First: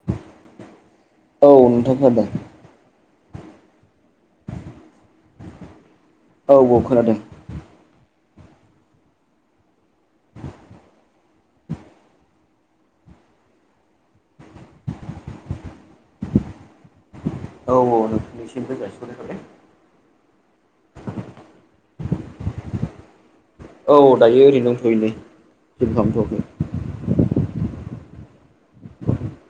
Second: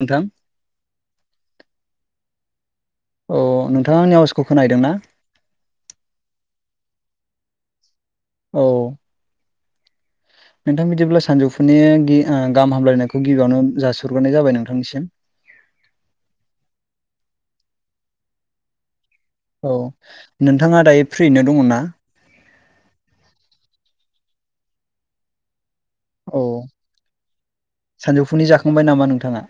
नोंथां औ नोंथां खोनादों ओ नोंथांआनि आउसखौ खोनाहैदों ना औ औ खोनादों औ नोंथां बिदिब्ला सानजौफुनि गि ओ गाहाम हामलायनायखौ गिबिआवनो जासि हरग्रोनाय जाबाय नोंथांनिसिम औ औ नोंनिसिमबो जासि हरनाय थाबाय औ नोंथांआ दायो फ्रियैनो दङो ना औ दायो ओरैनो दथ'योमोन औ सानजौफुनि जाखांबाय नामा नोंथांआ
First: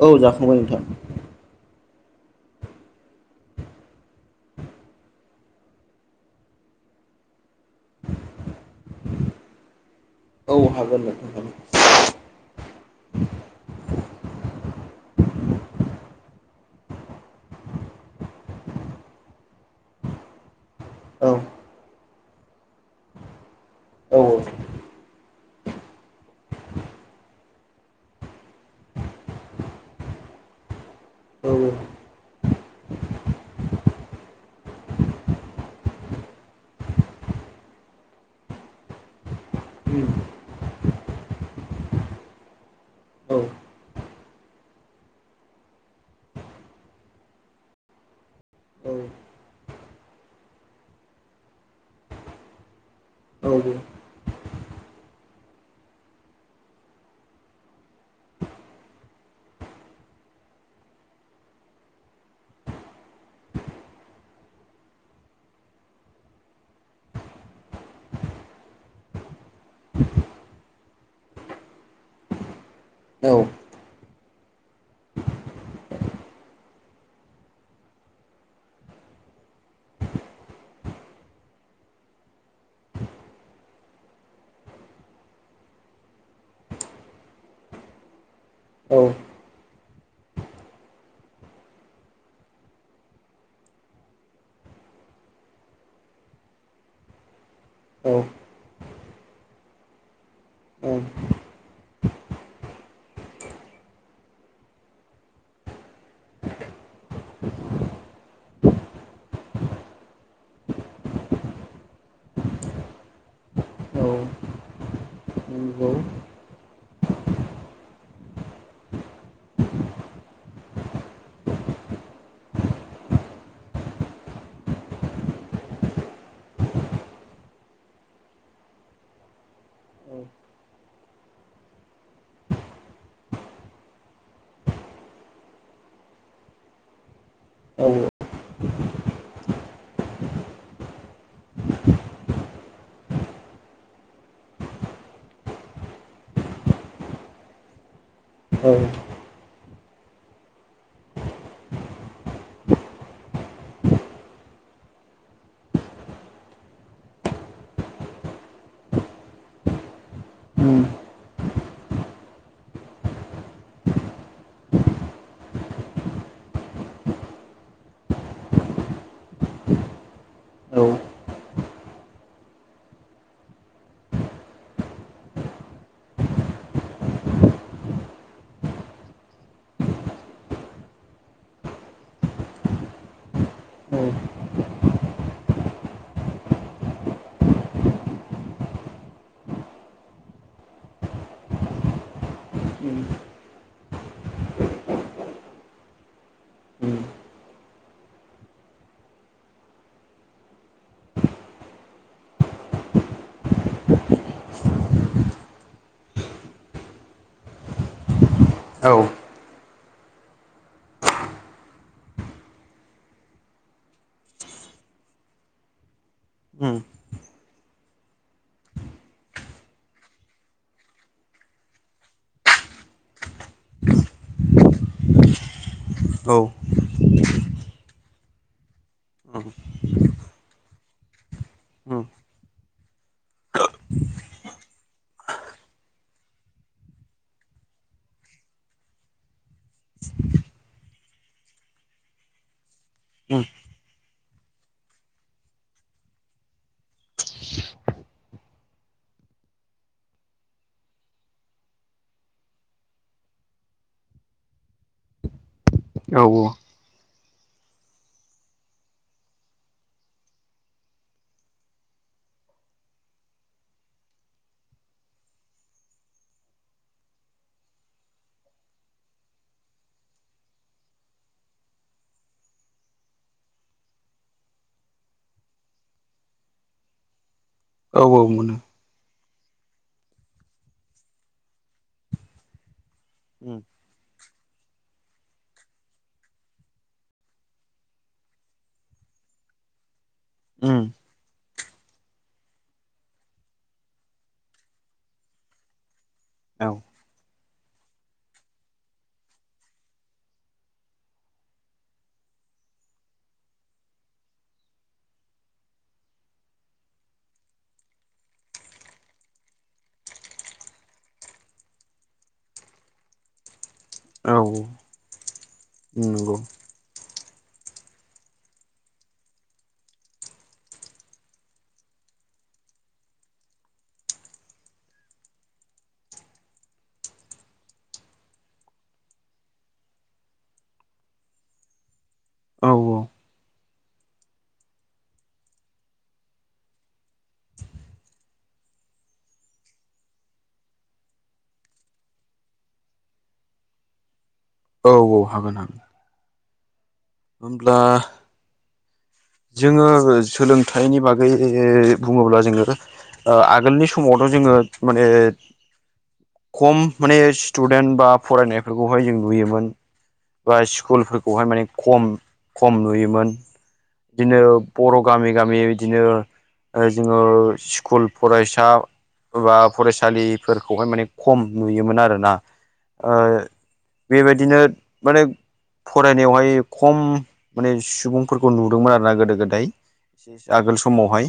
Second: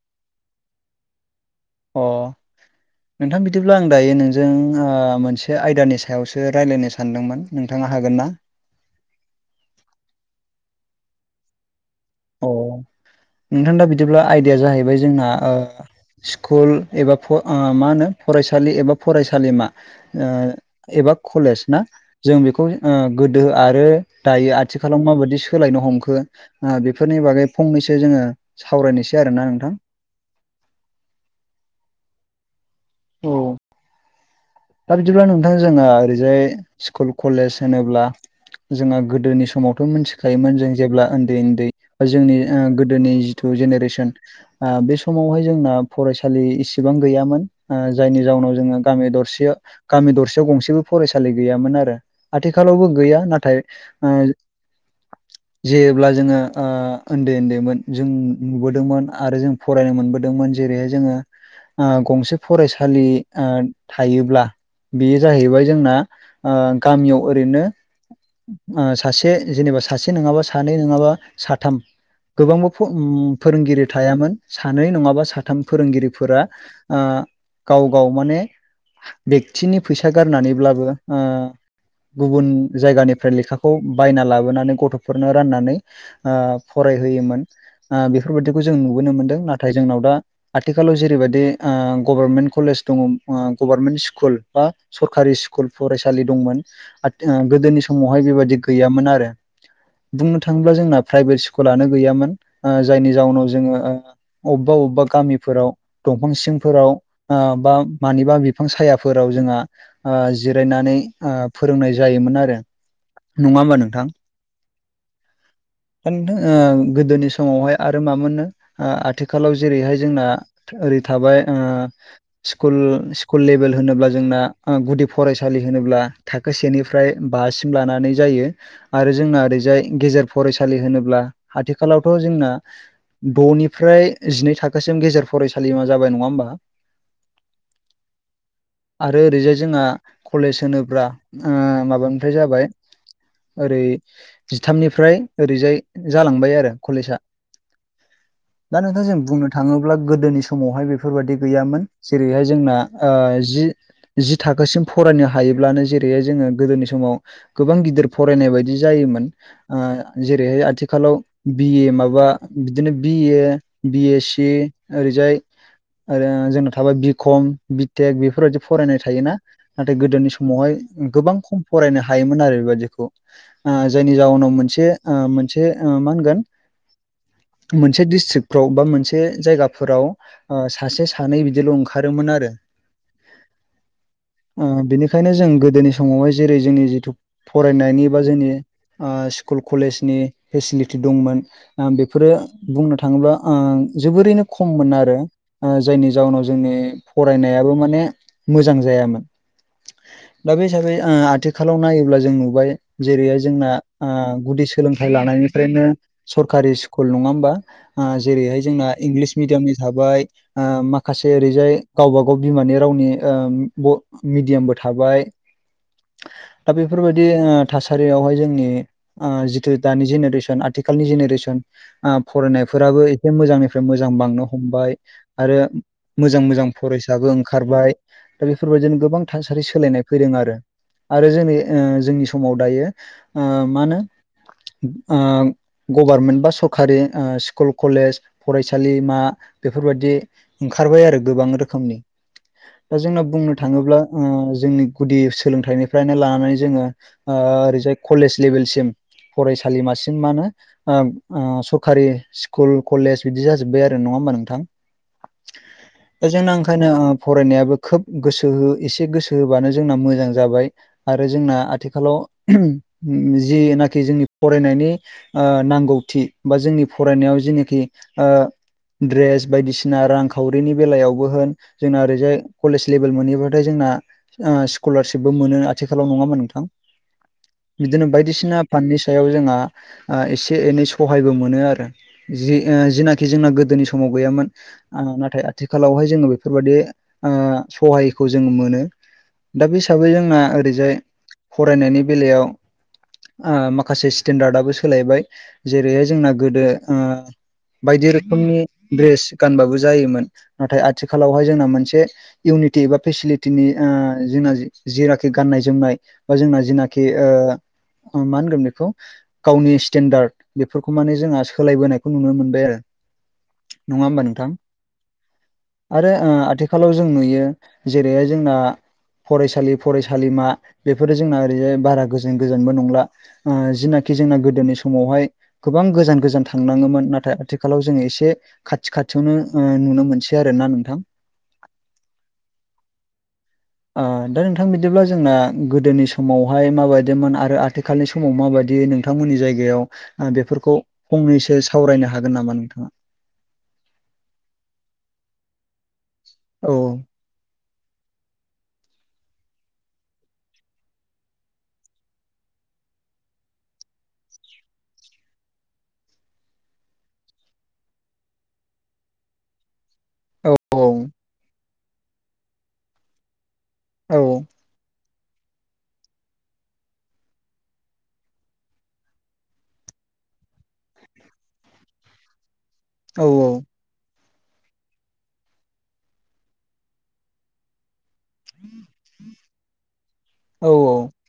औ जाखांबाय नोंथां अ नोंथां बिदिब्ला आं दायो नोंजों ओ मोनसे आयदानि सायावसो रायज्लायनो सानदोंमोन नोंथांआ हागोन ना औ हागोन नोंथां हागोन अ नोंथां दा बिदिब्ला आइदाया जाहैबाय जोंना स्कुल एबा ओ मा होनो फरायसालि एबा फरायसालिमा एबा हागोन कलेस ना जों बेखौ ओ गोदो आरो औ दायो आथिखालाव माबादि सोलायनो हमखो ओ बेखौ बेफोरनि बागै फंनैसो जोङो सावरायनोसै आरोना नोंथां औ औ दा बिदिब्ला नोंथां जोङो ओरैजाय स्कुल कलेज होनोब्ला जोंहा गोदोनि समावथ' मोनथिखायोमोन जों जेब्ला उन्दै उन्दै जोंनि ओ गोदोनि जिथु जेनेरेसन ओ बे समावहाय जोंना फरायसालि इसिबां गैयामोन ओ जायनि जाउनाव जोङो गामि दरसेआव गामि दरसेयाव गंसेबो फरायसालि गैयामोन आरो आथिखालावबो गैया औ नाथाय ओ [unintelligible] जेब्ला जोङो उन्दै उन्दैमोन जों नुबोदोंमोन आरो जों फरायनो मोनबोदोंमोन जेरैहाय जोङो गंसे फरायसालि थायोब्ला बेयो जाहैबाय जोंना गामियाव ओरैनो सासे जेनेबा सासे नङाबा सानै नङाबा साथाम गोबांबो फोरोंगिरि थायामोन सानै नङाबा साथाम फोरोंगिरिफोरा ओ गाव गाव माने बेक्तिनि फैसा गारनानैब्लाबो ओ गुबुन जायगानिफ्राय लेखाखौ बायना लाबोनानै गथ'फोरनो राननानै फरायहोयोमोन बेफोरबायादिखौ जों नुबोनो मोनदों नाथाय नाथाय जोंनाव दा आथिखालाव जेरैबायदि गभार्नमेन्ट कलेज दङ गभारनमेन्ट स्कुल स्कुल बा सरकारि स्कुल फरायसालि दंमोन गोदोनि औ समावहाय बेबायदि गैयामोन आरो बुंनो थाङोब्ला औ औ जोंना प्राइभेट स्कुल स्कुलानो गैयामोन जायनि जाउनाव जोङो अबेबा अबेबा गामिफोराव दंफां सिंफोराव बा मानिबा बिफां साया फोराव जोंहा जिरायनानै फोरोंनाय जायोमोन आरो नङा होमबा नोंथां नंगौ गोदोनि समावहाय आरो माोननो आथिखालाव जेरैहाय जोंना ओरै थाबाय सकुल लेभेल होनोब्ला जोंना गुदि फरायसालि होनोब्ला थाखो सेनिफ्राय बासिम लानानै जायो आरो जोंना ओरैजाय औ गेजेर फरायसालि होनोब्ला आथिखालावथ' जोंना द'निफ्राय जिनै थाखोसिम गेजेर फरायसालिमा जाबाय नङा होमबा औ आरो ओरैजाय जोंहा कलेज होनोब्ला माबानिफ्राय जाबाय ओरै जिथामनिफ्राय ओरैजाय जालांबाय आरो कलेजा औ दा नोंथां जों बुंनो थाङोब्ला गोदोनि समावहाय बेफोरबायादि गैयामोन जेरैहाय जोंना ओ जि जि थाखोसिम फरायनो हायोब्लानो जेरैहाय जोङो गोदोनि समाव गोबां गिदिर फरायनाय बायदि जायोमोन जेरैहाय उम आथिखालाव बिए माबा बिदिनो बिए बि एस सि ओरैजाय आरो जोंनाव थाबाय बिखम बिटेक बेफोरबायदि फरायनाय थायोना नाथाय गोदोनि समावहाय औ गोबां खम फरायनो हायोमोन आरो बेबायदिखौ जायनि जाउनाव मोनसे ओ मोनसे ओ मा होनगोन मोनसे डिस्ट्रिकफ्राव बा मोनसे जायगाफोराव सासे सानै बिदिल' ओंखारोमोन आरो औ बिनिखायनो जों गोदोनि समावहाय जेरै जोंनि जिथु फरायनायनि बा जोंनि स्कुल कलेजनि फेसिलिटि दंमोन बेफोरो औ बुंनो उम थाङोब्ला जोबोरैनो खम मोन आरो जायनि जाउनाव जोंनि दाबो माने मोजां जायामोन दा बे हिसाबै आथिखालाव नायोब्ला जों नुबाय जेरैहाय जोंना गुदि सोलोंथाइ लानायनिफ्रायनो सरकारि स्कुल नङा होमबा जेरैहाय जोंना औ उम इंलिस मिडियामनि थाबाय माखासे ओरैजाय गावबा गाव बिमानि रावनि मिडियामबो थाबाय दा उम बेफोरबायदि ओ थासारियावहाय जोंनि जिथु दानि जेनेरेसन आथिखालनि जेनेरेसन फरायनायफोराबो एसे मोजांनिफ्राय मोजां बांनो हमबाय आरो मोजां मोजां फरायसाबो ओंखारबाय दा बेफोरबायदिनो गोबां थासारि सोलायनाय फैदों आरो आरो जोंनि ओ जोंनि समाव दायो ओ मा ओनो ओ गभारमेन्ट बा सरखारि स्कुल कलेज फरायसालिमा बेफोरबायदि ओंखारबाय आरो गोबां रोखोमनि। दा जोंना बुंनो थाङोब्ला ओ जोंनि गुदि सोलोंथाइनिफ्रायनो लानानै जोङो ओ ओरैजाय कलेज लेभेलसिम फरायसालिमासिम मा होनो ओब ओ सरकारि स्कुल कलेज बिदि जाजोब्बाय आरो नङा होमबा नोंथां? औ जोंना ओंखायनो फरायनायाबो खोब गोसो हो एसे गोसो होबानो जोंना मोजां जाबाय। आरो जोंना आथिखालाव जिनाखि जोंनि फरायनायनि ओ नांगौथि बा जोंनि फरायनायाव जेनेखि ओ ड्रेस बायदिसिना रांखावरिनि बेलायावबो होन जोंना ओरैजाय कलेज लेभेल मोनहैयोबाथाय जोंना ओ स्कलारशिपबो मोनो आथिखालाव नङा ओमबा नोंथां? [inaudible] बिदोनो औ मोनो बायदिसिना फाननि सायाव जोंहा ओ एसे एनै सहायबो मोनो आरो जि ओ जिना जोंना उम गोदोनि समाव गैयामोन। नाथाय आथिखालावहाय जोंङो बेफोरबायदि ओ सहायखौ जों मोनो दा बे हिसाबै जोंना उम ओरैजाय फरायनायनि बेलायाव ओ माखासे स्टेन्डार्डआबो सोलायबाय जेरैहाय जोंना गोदो औ ओ बायदि रोखोमनि ड्रेस गानबाबो जायोमोन नाथाय आथि आथिखालावहाय जोंना मोनसे। इउनिटि एबा फेसिलिटिनि ओ जोंना जेनाखि गाननाय जोमनाय बा जोंना जिनाखि ओ मा होनगोन बेखौ गावनि स्टेन्डार्ड बेफोरखौ माने जोंहा सोलायबोनायखौ नुनो मोनबाय आरो। नङा होमबा औ नोंथां? आरो ओ नंगौ आथिखालाव जों नुयो जेरैहाय जोंना फरायसालि फरायसालिमा बेफोरो जोंना ओरैजाय बारा गोजोन गोजोनबो नंला। ओ जिनाखि जोंना गोदोनि समावहाय गोबां गोजान गोजान थांनाङोमोन नाथाय आथिखालाव जोङो एसे खाथि खाथियावनो ओ नुनो मोनसै आरो ना नोंथां? औ औ। ओ दा नोंथां बिदिब्ला जोंना गोदोनि समावहाय माबायदिमोन आरो आथिखालनि स समाव माबायदि नोंथांमोननि जायगायाव ओ बेफोरखौ फंनैसो सावरायनो हागोन नामा नोंथाङा? औ औ हागोन हागोन। औ ओ जोङो सोलोंथाइनि बागै बुङोब्ला जोङो ओ आगोलनि समावथ' जोङो माने खम माने स्टुदेन्ट बा फरायनायफोरखौहाय जों नुयोमोन। औ बा स्कुलफोरखौहाय माने खम खम नुयोमोन औ बिदिनो बर' गामि गामि बिदिनो ओ जोङो स्कुल फरायसा बा फरायसालिफोरखौहाय माने खम नुयोमोन आरोना? ओ औ बेबायदिनो माने फरायनायावहाय खम माने सुबुं फोरखौ नुदोंमोन आरोना गोदो गोदाय औ आगोल समावहाय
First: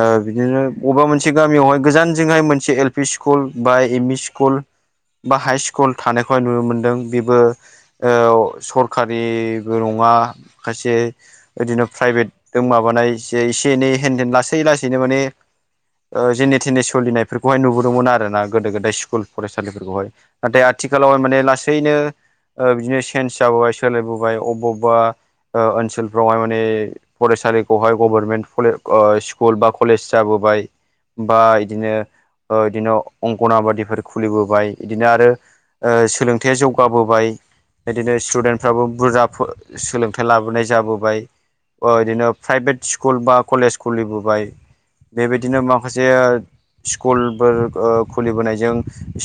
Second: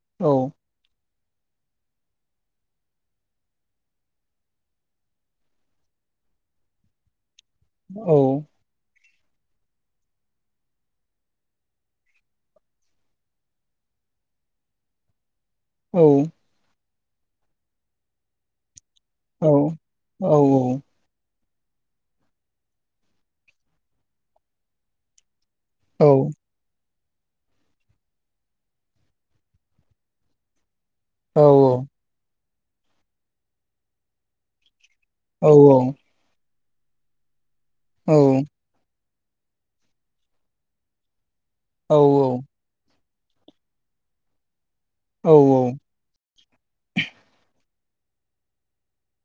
ओ बिदिनो औ बबेबा मोनसे गामियावहाय गोजानजोंहाय मोनसे एल पि स्कुल, बा एम इ स्कुल बा हाइ स्कुल थानायखौहाय नुनो मोनदों बेबो ओ सरखारि नङा खायसे इदिनो प्राइभेटजों माबानाय जे इसे एनै हेनदेन लासै लासैनो माने औ जेने थेने सोलिनायफोरखौहाय नुबोदोंमोन आर ना गोदो गोदाय स्कुल औ फरायसालिफोरखौहाय नाथाय आथिखाल आथिखालाव माने लासैनो बिदिनो चन्स जाबोबाय सोलायबोबाय अबब अबबा औ ओनसोलफ्रावहाय माने फरायसालिखौहाय गभारनमेन्टेज स्कुल बा कलेज जाबोबाय बा औ बिदिनो बिदिनो अंगनाबादिफोर खुलिबोबाय बिदिनो आरो औ सोलोंथाइया जौगाबोबाय औ बिदिनो स्टुडेन्टफ्राबो बुरजा सोलोंथाइ लाबोनाय जाबोबाय औ बिदिनो प्राइभेट स्कुल बा कलेज खुलिबोबाय औ बेबायदिनो माखासे स्कुलफोर खुलिबोनायजों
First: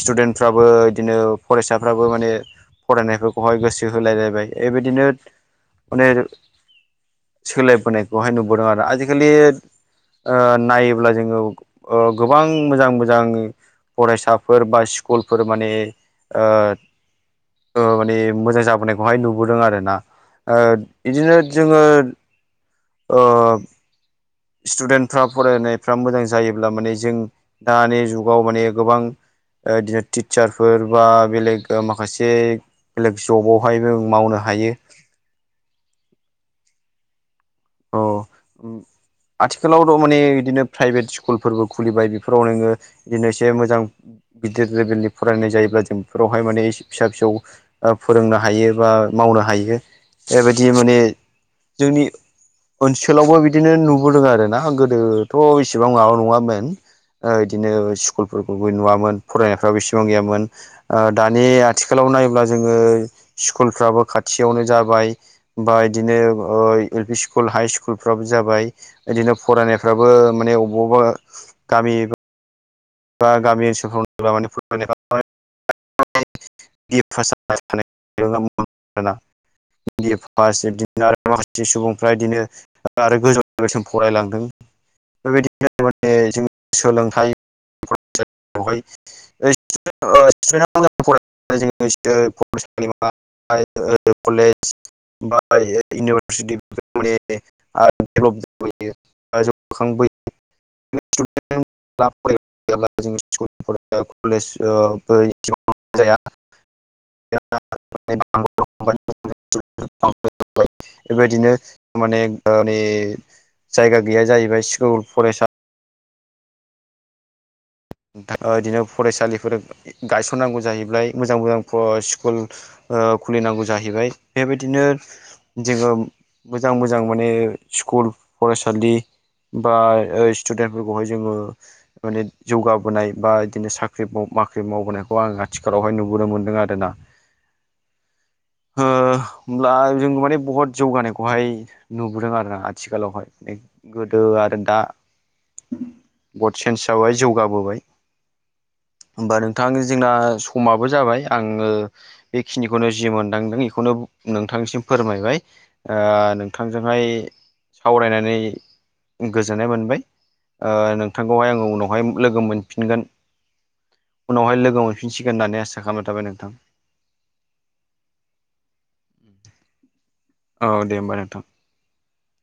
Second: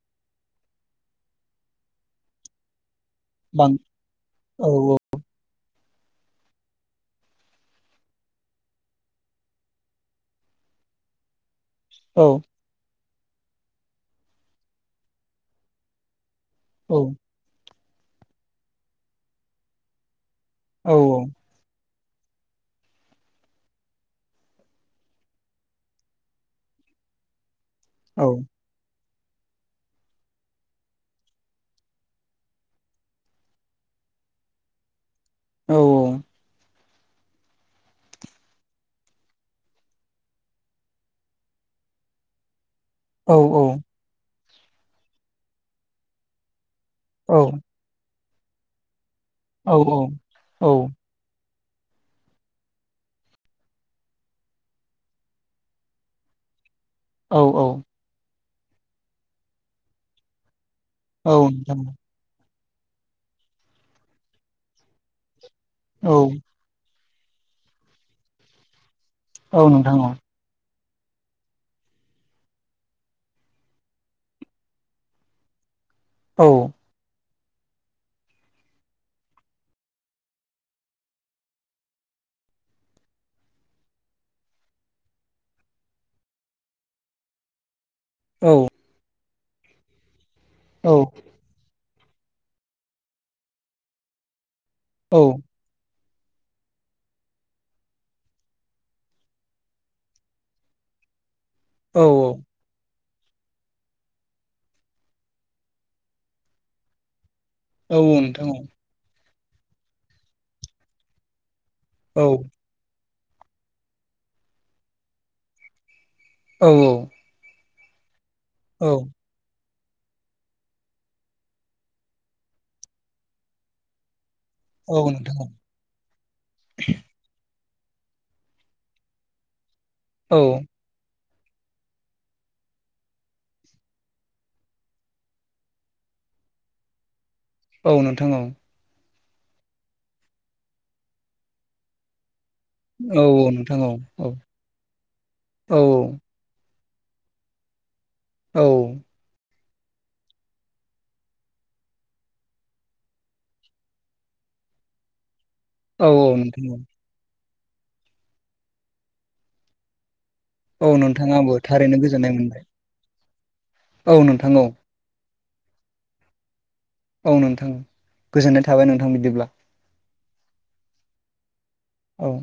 स्टुदेन्टफ्राबो बिदिनो फरायसाफ्राबो माने फरायनायखौ बेहाय बां गोसो होलायलायबाय औ बेबायदिनो अने सोलायबोनायखौहाय नुबोदों आरो आजिखालि नायोब्ला जोङो औ गोबां मोजां मोजां फरायसाफोर बा स्कुलफोर माने औ माने मोजां जाबोनायखौहाय नुबोदों आरो ना ओ औ इदिनो जोङो ओ स्टुडेन्टफ्रा फरायनायफ्रा मोजां जायोब्ला माने जों दानि औ जुगाव माने गोबां बिदिनो टिचारफोर बा बेलेग माखासे बेलेग जबावहायबो मावनो हायो औ औ औ आथिखालावथ' माने बिदिनो प्राइभेट स्कुलफोरबो खुलिबाय बेफोराव नोङो बिदिनो औ एसे मोजां गिदिर लेभेलनि फरायनाय जायोब्ला जों बेफोरावहाय माने फिसा फिसौ फोरोंनो हायो बा मावनो औ हायो बेबायदि माने जोंनि ओनसोलावबो बिदिनो नुबोदों आर ना गोदोथ' इसेबां माबा नङामोन इदिनो स्कुलफोरखौबो नुवामोन फरायनायफ्राबो बेसेबां गैयामोन औ दानि आथिखालाव नायोब्ला जोङो स्कुलफ्राबो खाथियावनो जाबाय बा इदिनो ओ एलपि स्कुल हाइ स्कुल फोराबो जाबाय बिदिनो औ नोंथां फरायनायफ्राबो माने अबावबा गामि बा गामि ओनसोलफ्राव माने औ [unintelligible] बिए फास इदिनो आरो माखासे सुबुंफ्रा इदिनो आरो गोजौ लोगोसिम फरायलांदों बेबायदिनो माने जों सोलोंथाइ औ [unintelligible] नोंथां जोंनि फरायसालिमा ओ औ कलेज बा [unintelligible] औ औ जेला जों स्कुल फरायो कलेज ओ एसेबां जाया [unintelligible] औ नोंथां बेबायदिनो माने औ ओ माने जायगा गैया जाहैबाय स्कुल फरायसा औ औ ओ इदिनो फरायसालिफोर गायसननांगौ जाहैबाय मोजां मोजां स्कुल ओ खुलिनांगौ जाहैबाय बेबायदिनो औ नोंथां जोङो मोजां मोजां माने स्कुल फरायसालि बा औ स्टुडेन्ट बेफोरखौहाय जोङो माने जौगाबोनाय बा बिदिनो साख्रि बाख्रि मावबोनायखौ आङो आथिखालावहाय नुबोनो मोनदों आरोना औ नोंथां औ हो होमब्ला जों माने बहुत जौगानायखौहाय नुबोदों आरोना औ औ आथिखालावहाय नोंथां औ गोदो औ आरो दा औ बहुद सेन्स जाबाय जौगाबोबाय औ होमबा नोंथां जोंना समाबो जाबाय आङो बेखिनिखौनो जिमन दांदों बेखौनो नोंथांनिसिम फोरमायबाय ओ औ नोंथां औ नोंथांजोंहाय सावरायनानै गोजोननाय मोनबाय ओ औ नोंथां नोंथांखौहाय आंबो आङो थारैनो उनावहाय गोजोननाय लोगो मोनबाय मोनफिनगोन औ नोंथां उनावहाय औ लोगो मोनफिनसिगोन होननानै आसा खालामना थाबाय नोंथां औ नोंथां गोजोननाय थाबाय नोंथां बिदिब्ला औ दे होमबा नोंथां औ